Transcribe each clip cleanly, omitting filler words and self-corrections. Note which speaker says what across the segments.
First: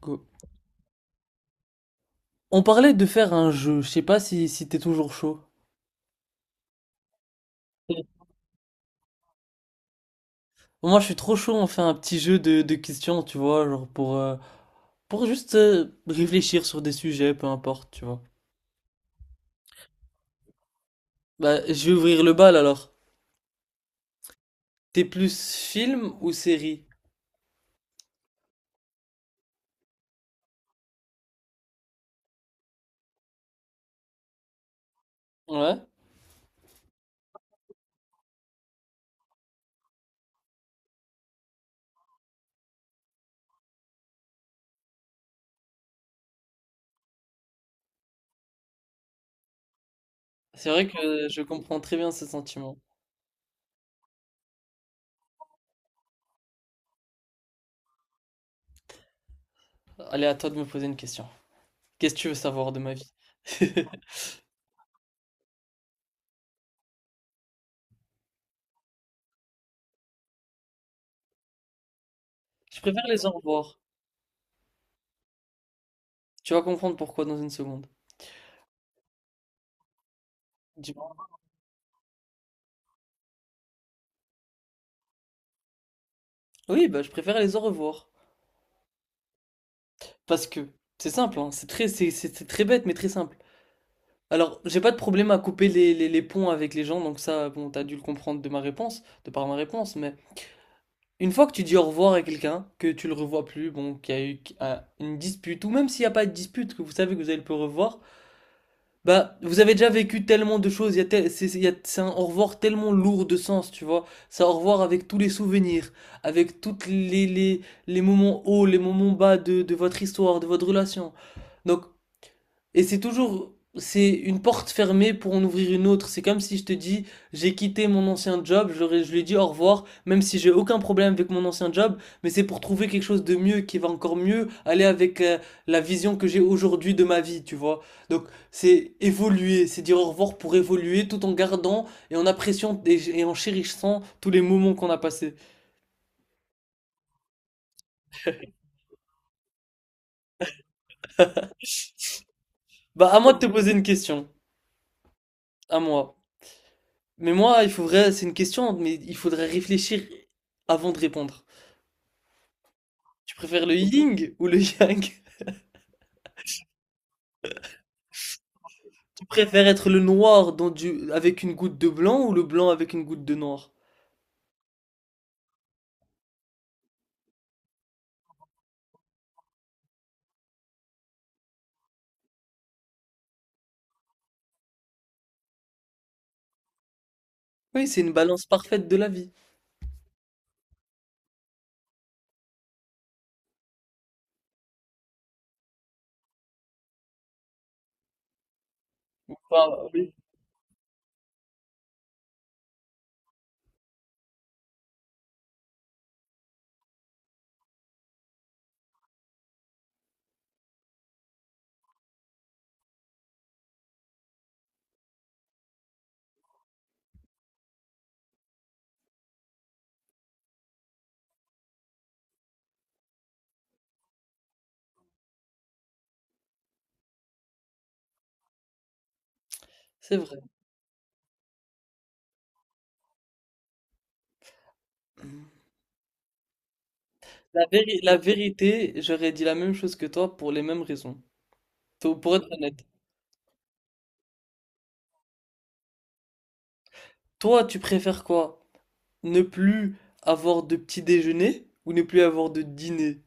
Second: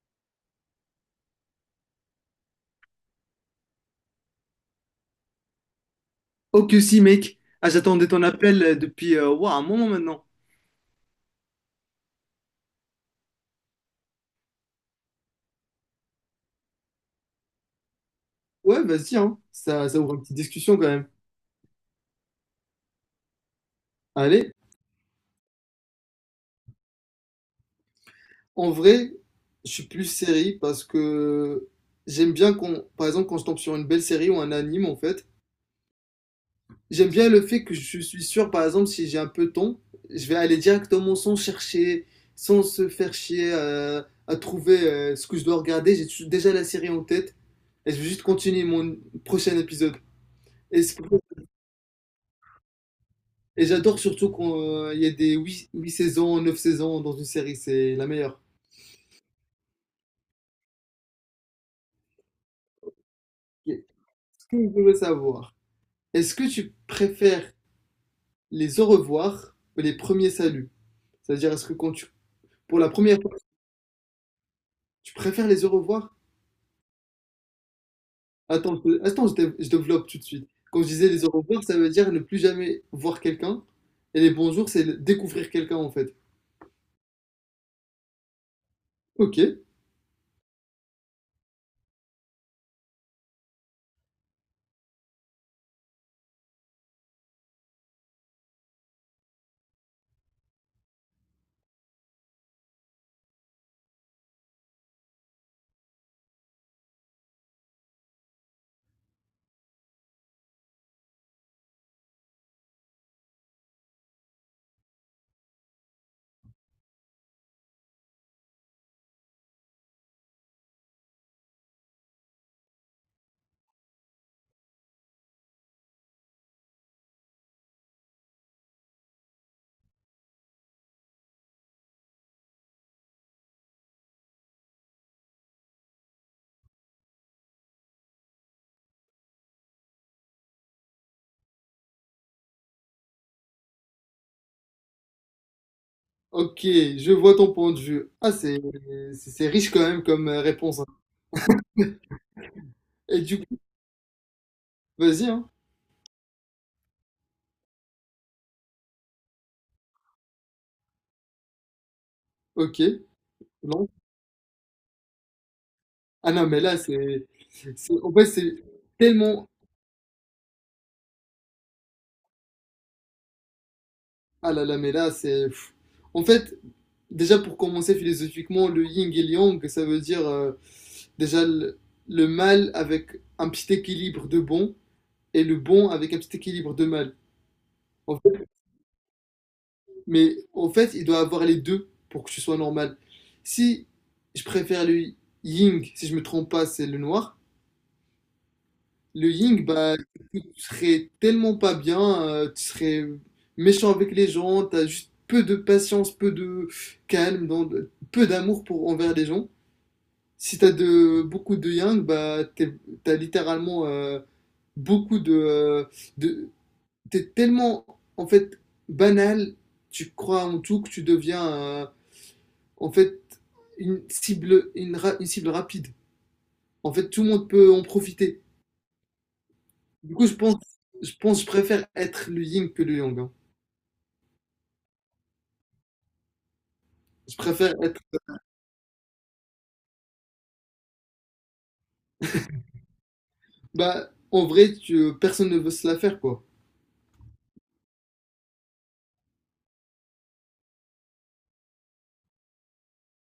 Speaker 1: Co- On parlait de faire un jeu, je sais pas si t'es toujours chaud.
Speaker 2: Oh que si, mec. Ah, j'attendais ton appel depuis ouah, un moment maintenant.
Speaker 1: Moi je suis trop chaud, on fait un petit jeu de questions, tu vois, genre pour juste réfléchir sur des sujets, peu importe, tu vois.
Speaker 2: Ouais, vas-y, hein. Ça ouvre une petite discussion quand même.
Speaker 1: Bah je vais ouvrir le bal alors.
Speaker 2: Allez,
Speaker 1: T'es plus film ou série?
Speaker 2: en vrai, je suis plus série parce que j'aime bien qu'on, par exemple, quand je tombe sur une belle série ou un anime, en fait,
Speaker 1: Ouais,
Speaker 2: j'aime bien le fait que je suis sûr, par exemple, si j'ai un peu de temps, je vais aller directement sans chercher, sans se faire chier à trouver ce que je dois regarder. J'ai déjà la série en tête et je vais juste continuer mon prochain épisode.
Speaker 1: c'est vrai
Speaker 2: Est-ce que
Speaker 1: que je comprends très bien ce sentiment.
Speaker 2: Et j'adore surtout qu'il y ait des 8 saisons, 9 saisons dans une série, c'est la meilleure.
Speaker 1: Allez, à toi de me poser une question. Qu'est-ce que tu veux savoir de ma vie?
Speaker 2: Et Ce que je voulais savoir, est-ce que tu préfères les au revoir ou les premiers saluts? C'est-à-dire, est-ce que quand tu,
Speaker 1: Je
Speaker 2: pour la
Speaker 1: préfère
Speaker 2: première
Speaker 1: les au
Speaker 2: fois,
Speaker 1: revoir.
Speaker 2: tu préfères les au revoir?
Speaker 1: Tu vas comprendre pourquoi dans une seconde.
Speaker 2: Attends, attends, je développe tout de suite. Quand je disais
Speaker 1: Dis-moi.
Speaker 2: les au revoir, ça veut dire ne plus jamais voir quelqu'un. Et les bonjours, c'est découvrir quelqu'un, en fait.
Speaker 1: Oui, bah je préfère les au revoir.
Speaker 2: Ok,
Speaker 1: Parce que c'est simple, hein, c'est très bête, mais très simple. Alors, j'ai pas de problème à couper les ponts avec les gens, donc ça, bon, t'as dû le comprendre de ma réponse, de par ma réponse, mais une fois que tu dis au revoir à quelqu'un, que tu le revois plus, bon, qu'il y a eu une dispute, ou même s'il n'y a pas de dispute, que vous savez que vous allez le revoir, bah, vous avez déjà vécu tellement de choses, il y a tel- c'est- il y a- c'est un au revoir tellement lourd de sens, tu vois. C'est un au revoir avec tous les souvenirs, avec les moments hauts, les moments bas de votre histoire, de votre relation. Donc, et c'est toujours, c'est une porte fermée pour en ouvrir une autre. C'est comme si je te dis, j'ai quitté mon ancien job, je lui ai dit au revoir, même si j'ai aucun problème avec mon ancien job, mais c'est pour trouver quelque chose de mieux qui va encore mieux aller avec la vision que j'ai aujourd'hui de ma vie, tu vois. Donc c'est évoluer, c'est dire au revoir pour évoluer tout en gardant et en appréciant et en chérissant tous les moments qu'on a passés.
Speaker 2: ok, je vois ton point de vue. Ah, c'est riche quand même comme réponse, hein.
Speaker 1: Bah à
Speaker 2: Et
Speaker 1: moi de
Speaker 2: du
Speaker 1: te
Speaker 2: coup,
Speaker 1: poser une question,
Speaker 2: vas-y, hein.
Speaker 1: à moi. Mais moi, il faudrait, c'est une question, mais il faudrait réfléchir avant de répondre.
Speaker 2: Ok.
Speaker 1: Tu préfères le
Speaker 2: Non?
Speaker 1: yin ou le yang?
Speaker 2: Ah non, mais là, c'est. En fait, c'est
Speaker 1: Tu
Speaker 2: tellement.
Speaker 1: préfères être le noir dans du... avec une goutte de blanc ou le blanc avec une goutte de noir?
Speaker 2: Ah là là, mais là, c'est. Pff. En fait, déjà pour commencer philosophiquement, le yin et le yang, ça veut dire déjà le mal avec un petit équilibre de bon et le bon avec un petit équilibre de mal.
Speaker 1: Oui, c'est une
Speaker 2: En
Speaker 1: balance
Speaker 2: fait,
Speaker 1: parfaite de la vie.
Speaker 2: mais en fait, il doit avoir les deux pour que ce soit normal. Si je préfère le yin, si je me trompe pas, c'est le noir. Le Ying,
Speaker 1: Bah,
Speaker 2: bah,
Speaker 1: oui,
Speaker 2: tu serais tellement pas bien, tu serais méchant avec les gens, t'as juste peu de patience, peu de calme, donc peu d'amour pour envers les gens. Si t'as de beaucoup de Yang, bah, t'as littéralement beaucoup de, t'es tellement en fait banal, tu crois en tout que tu deviens en fait une cible, une cible rapide. En fait, tout le monde peut en profiter. Du
Speaker 1: c'est
Speaker 2: coup, je
Speaker 1: vrai.
Speaker 2: pense, je pense, je préfère être le yin que le yang, hein. Je préfère être.
Speaker 1: La vérité, j'aurais dit la même chose que toi pour les mêmes raisons. Pour être honnête.
Speaker 2: Bah, en vrai, personne ne veut se la faire, quoi.
Speaker 1: Toi, tu préfères quoi? Ne plus avoir de petit déjeuner ou ne plus avoir de dîner?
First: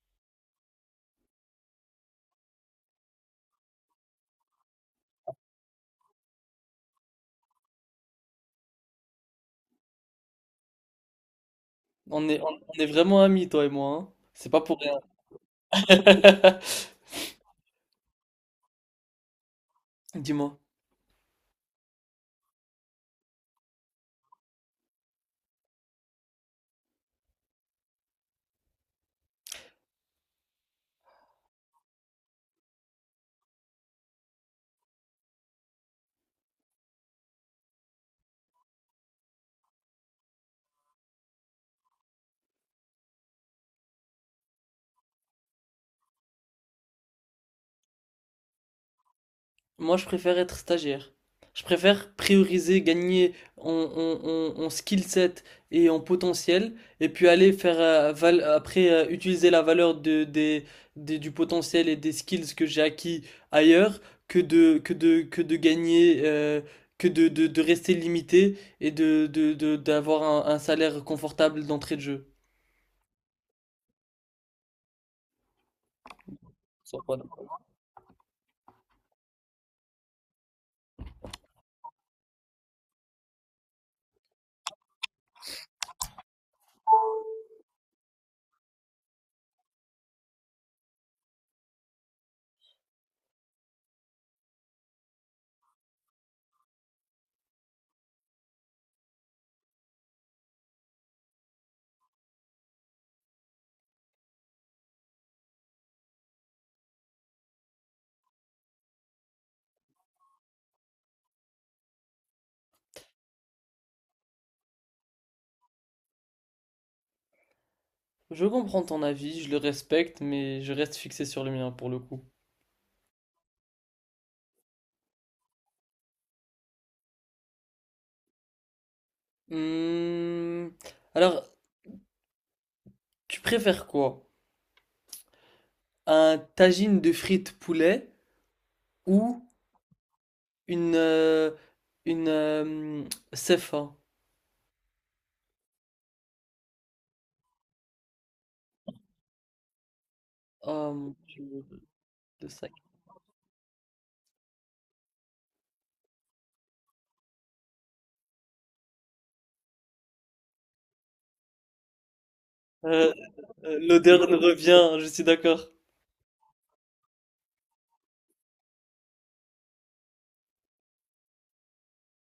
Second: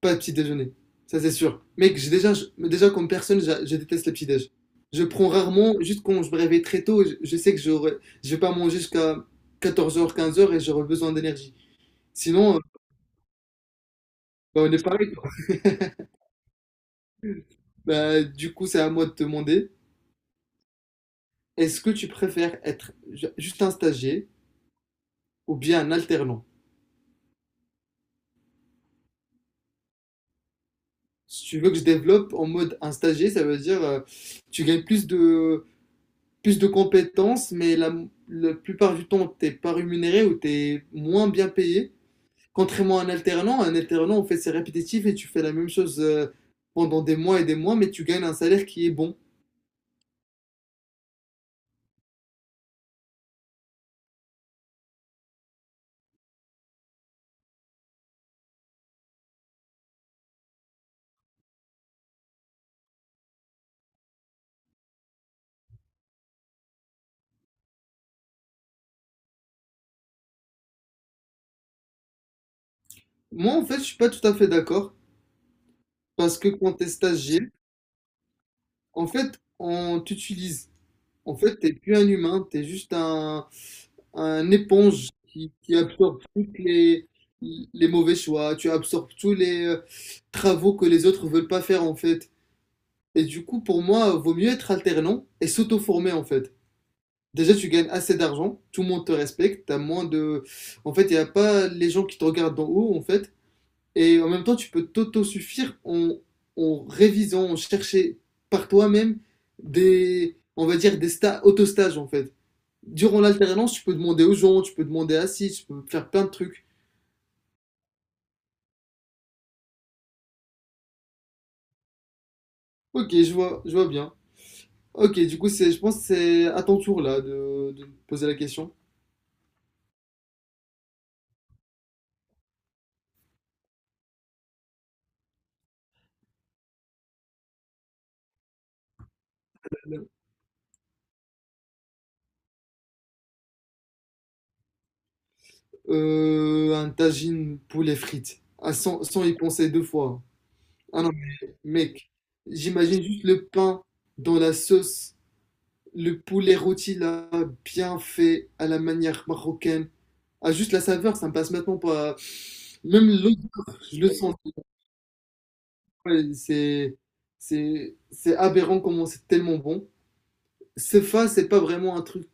Speaker 2: Pas le petit déjeuner. Ça, c'est sûr. Mec, j'ai déjà, déjà, comme personne, je déteste le petit déj. Je prends rarement, juste quand je me réveille très tôt, je sais que je vais pas manger jusqu'à 14 heures, 15 heures, et j'aurai besoin d'énergie. Sinon,
Speaker 1: On est vraiment amis, toi et moi, hein. C'est pas
Speaker 2: bah, on
Speaker 1: pour
Speaker 2: est
Speaker 1: rien.
Speaker 2: pareil, quoi. Bah, du coup, c'est à moi de te demander,
Speaker 1: Dis-moi.
Speaker 2: est-ce que tu préfères être juste un stagiaire ou bien un alternant? Si tu veux que je développe en mode un stagiaire, ça veut dire tu gagnes plus de compétences, mais la plupart du temps, t'es pas rémunéré ou t'es moins bien payé. Contrairement à un alternant, on fait ses répétitifs et tu fais la même chose pendant des mois et des mois, mais tu gagnes un salaire qui est bon.
Speaker 1: Moi, je préfère être stagiaire. Je préfère prioriser, gagner en, en- en- en skill set et en potentiel, et puis aller faire val- après utiliser la valeur du potentiel et des skills que j'ai acquis ailleurs, que de gagner, de rester limité et d'avoir un salaire confortable d'entrée de jeu.
Speaker 2: Moi, en fait, je suis pas tout à fait d'accord parce que quand t'es
Speaker 1: Ça, voilà.
Speaker 2: stagiaire, en fait, on t'utilise. En fait, t'es plus un humain, t'es juste un éponge qui absorbe toutes les mauvais choix, tu absorbes tous les travaux que les autres veulent pas faire en fait. Et du coup, pour moi, vaut mieux être alternant et s'auto-former en fait. Déjà, tu gagnes assez d'argent, tout le monde te respecte, t'as moins de... En fait, il n'y a pas les gens qui te regardent d'en haut en fait. Et en même temps, tu peux t'auto-suffire en révisant, en chercher par toi-même des, on va dire, des auto-stages en fait durant l'alternance, tu peux demander aux gens, tu peux demander assis, tu peux faire plein de trucs.
Speaker 1: Je comprends ton avis, je le respecte, mais je reste fixé sur le mien pour le coup.
Speaker 2: Ok, je vois bien. Ok, du coup, je pense que c'est à ton tour là de poser la question.
Speaker 1: Hmm. Alors, tu préfères quoi? Un tagine de frites poulet ou une euh, une CFA?
Speaker 2: Un tagine poulet frites. Ah, sans y penser deux fois.
Speaker 1: Oh
Speaker 2: Ah non,
Speaker 1: mon
Speaker 2: mais,
Speaker 1: Dieu,
Speaker 2: mec,
Speaker 1: le sac.
Speaker 2: j'imagine juste le pain dans la sauce, le poulet rôti là, bien fait, à la manière marocaine. Ah, juste la saveur, ça me passe maintenant pas. Même
Speaker 1: Euh,
Speaker 2: l'odeur, je le
Speaker 1: L'odeur
Speaker 2: sens.
Speaker 1: nous revient, je suis d'accord.
Speaker 2: Ouais, c'est aberrant comment c'est tellement bon. CEFA, c'est pas vraiment un truc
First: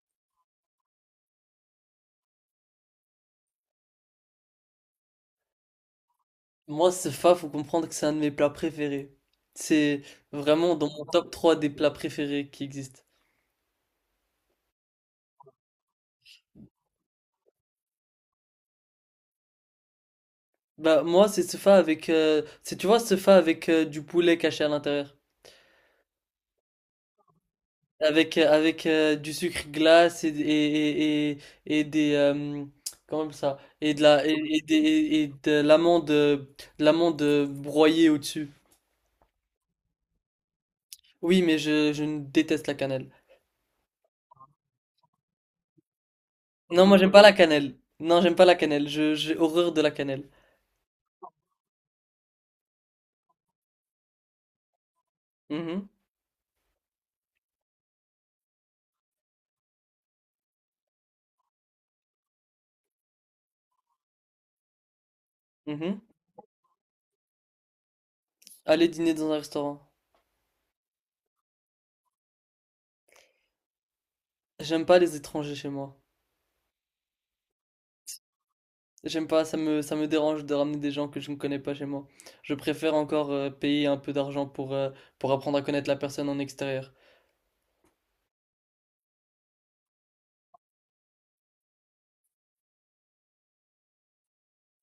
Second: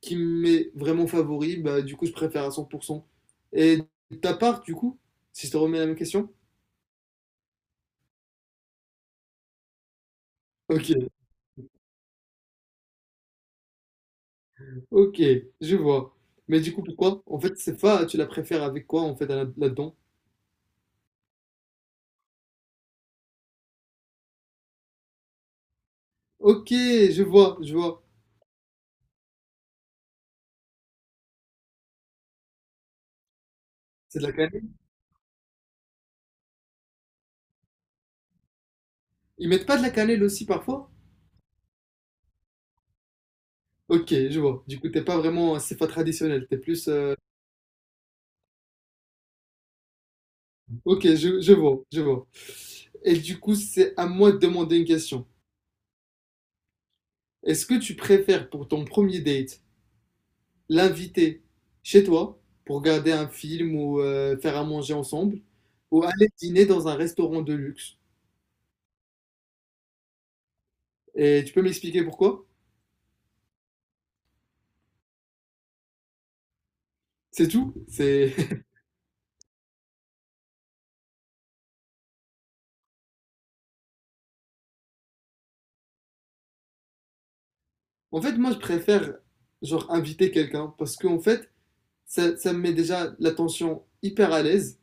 Speaker 2: qui m'est vraiment favori. Bah, du coup, je préfère à 100%. Et ta part, du coup, si je te remets la même question?
Speaker 1: Moi, CFA, faut comprendre que c'est un de mes plats préférés. C'est vraiment dans mon
Speaker 2: Ok,
Speaker 1: top 3 des plats préférés qui existent.
Speaker 2: ok, je vois. Mais du coup, pourquoi? En fait, CEFA, tu la préfères avec quoi, en fait, là-dedans?
Speaker 1: Bah moi, c'est CFA avec c'est tu vois CFA avec du poulet caché à l'intérieur.
Speaker 2: Ok, je vois, je vois.
Speaker 1: Avec, avec du sucre glace et des comment on appelle ça? Et de
Speaker 2: C'est
Speaker 1: la
Speaker 2: de la cannelle?
Speaker 1: et de l'amande broyée au-dessus.
Speaker 2: Ils mettent pas de la cannelle aussi, parfois?
Speaker 1: Oui, mais je ne déteste la cannelle.
Speaker 2: Ok, je vois. Du coup, t'es pas vraiment un CEFA traditionnel. T'es
Speaker 1: Non,
Speaker 2: plus...
Speaker 1: moi j'aime
Speaker 2: euh,
Speaker 1: pas la cannelle. Non, j'aime pas la cannelle. J'ai horreur de la cannelle.
Speaker 2: Ok, je vois, je vois. Et du coup, c'est à moi de demander une question.
Speaker 1: Mhm,
Speaker 2: Est-ce que tu préfères pour ton premier date l'inviter chez toi pour regarder un film ou faire à manger ensemble
Speaker 1: mhm.
Speaker 2: ou aller dîner dans un restaurant de luxe?
Speaker 1: Aller dîner dans un restaurant.
Speaker 2: Et tu peux m'expliquer pourquoi?
Speaker 1: J'aime pas les étrangers chez moi.
Speaker 2: C'est tout? C'est...
Speaker 1: J'aime pas, ça me dérange de ramener des gens que je ne connais pas chez moi. Je préfère encore payer un peu d'argent pour apprendre à connaître la personne en extérieur.
Speaker 2: En fait, moi, je préfère genre inviter quelqu'un parce qu'en fait, ça me met déjà l'attention hyper à l'aise.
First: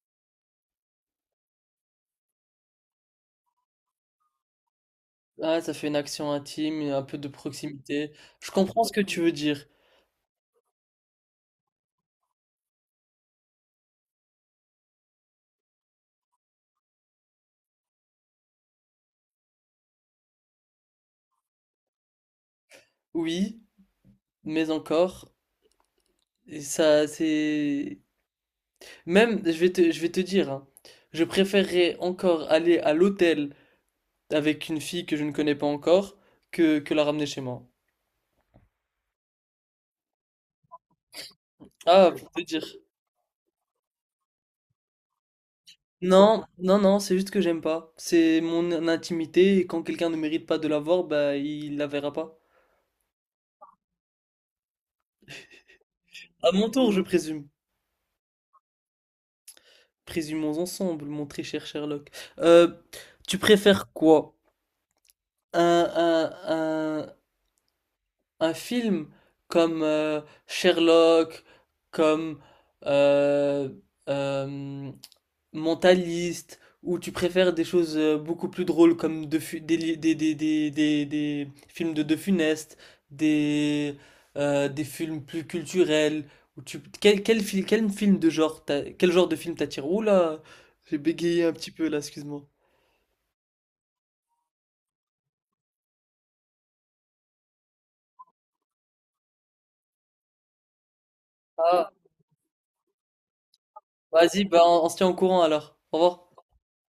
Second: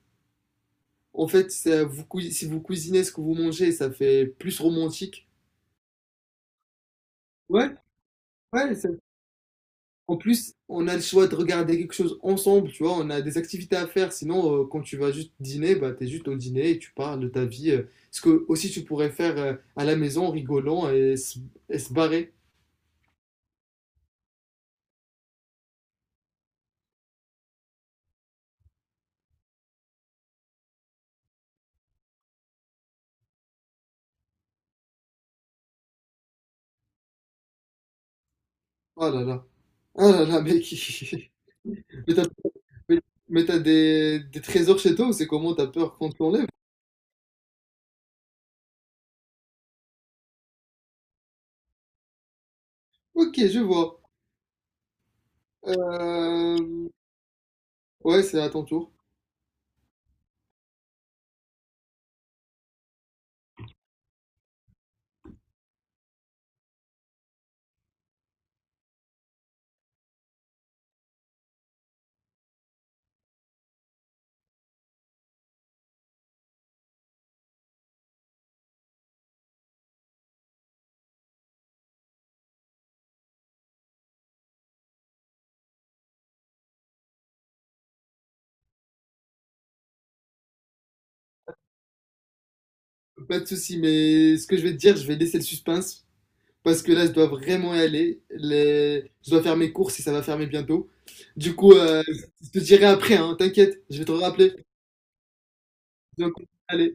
Speaker 2: En fait, si vous cuisinez ce que vous mangez, ça fait plus romantique.
Speaker 1: Ah, ça fait une action intime et un peu de
Speaker 2: Ouais,
Speaker 1: proximité. Je
Speaker 2: ouais.
Speaker 1: comprends ce que tu veux dire.
Speaker 2: En plus, on a le choix de regarder quelque chose ensemble, tu vois, on a des activités à faire. Sinon, quand tu vas juste dîner, bah, t'es juste au dîner et tu parles de ta vie, ce que aussi tu pourrais faire à la maison en rigolant et se barrer.
Speaker 1: Oui, mais encore, et ça, c'est... Même, je vais te dire, hein, je préférerais encore aller à l'hôtel avec une fille que je ne connais pas encore que la ramener chez moi.
Speaker 2: Oh là là. Oh là là, mec.
Speaker 1: Ah,
Speaker 2: Mais t'as,
Speaker 1: pour te dire.
Speaker 2: mais- mais t'as des trésors chez toi ou c'est comment t'as peur qu'on te
Speaker 1: Non,
Speaker 2: l'enlève?
Speaker 1: non, non, c'est juste que j'aime pas. C'est mon intimité et quand quelqu'un ne mérite pas de l'avoir, bah, il la verra pas.
Speaker 2: Ok, je vois.
Speaker 1: À
Speaker 2: Euh,
Speaker 1: mon tour, je présume.
Speaker 2: Ouais, c'est à ton tour.
Speaker 1: Présumons ensemble, mon très cher Sherlock. Euh, tu préfères quoi? un, un, un- un film comme Sherlock, comme euh, euh, Mentalist, ou tu préfères des choses beaucoup plus drôles comme De Fu- des, li- des films de De Funeste, des, des films plus culturels, ou tu, quel, quel, fil- quel film de genre t'a- quel genre de film t'attire? Oula, j'ai bégayé un petit peu là, excuse-moi.
Speaker 2: Pas de souci, mais ce que je vais te dire, je vais laisser le suspense. Parce que là, je dois vraiment y aller. Je dois faire mes courses et ça va fermer bientôt. Du coup,
Speaker 1: Ah,
Speaker 2: je te dirai après, hein, t'inquiète, je vais te
Speaker 1: vas-y,
Speaker 2: rappeler.
Speaker 1: bah, on se tient au courant alors. Au revoir.
Speaker 2: Donc, allez.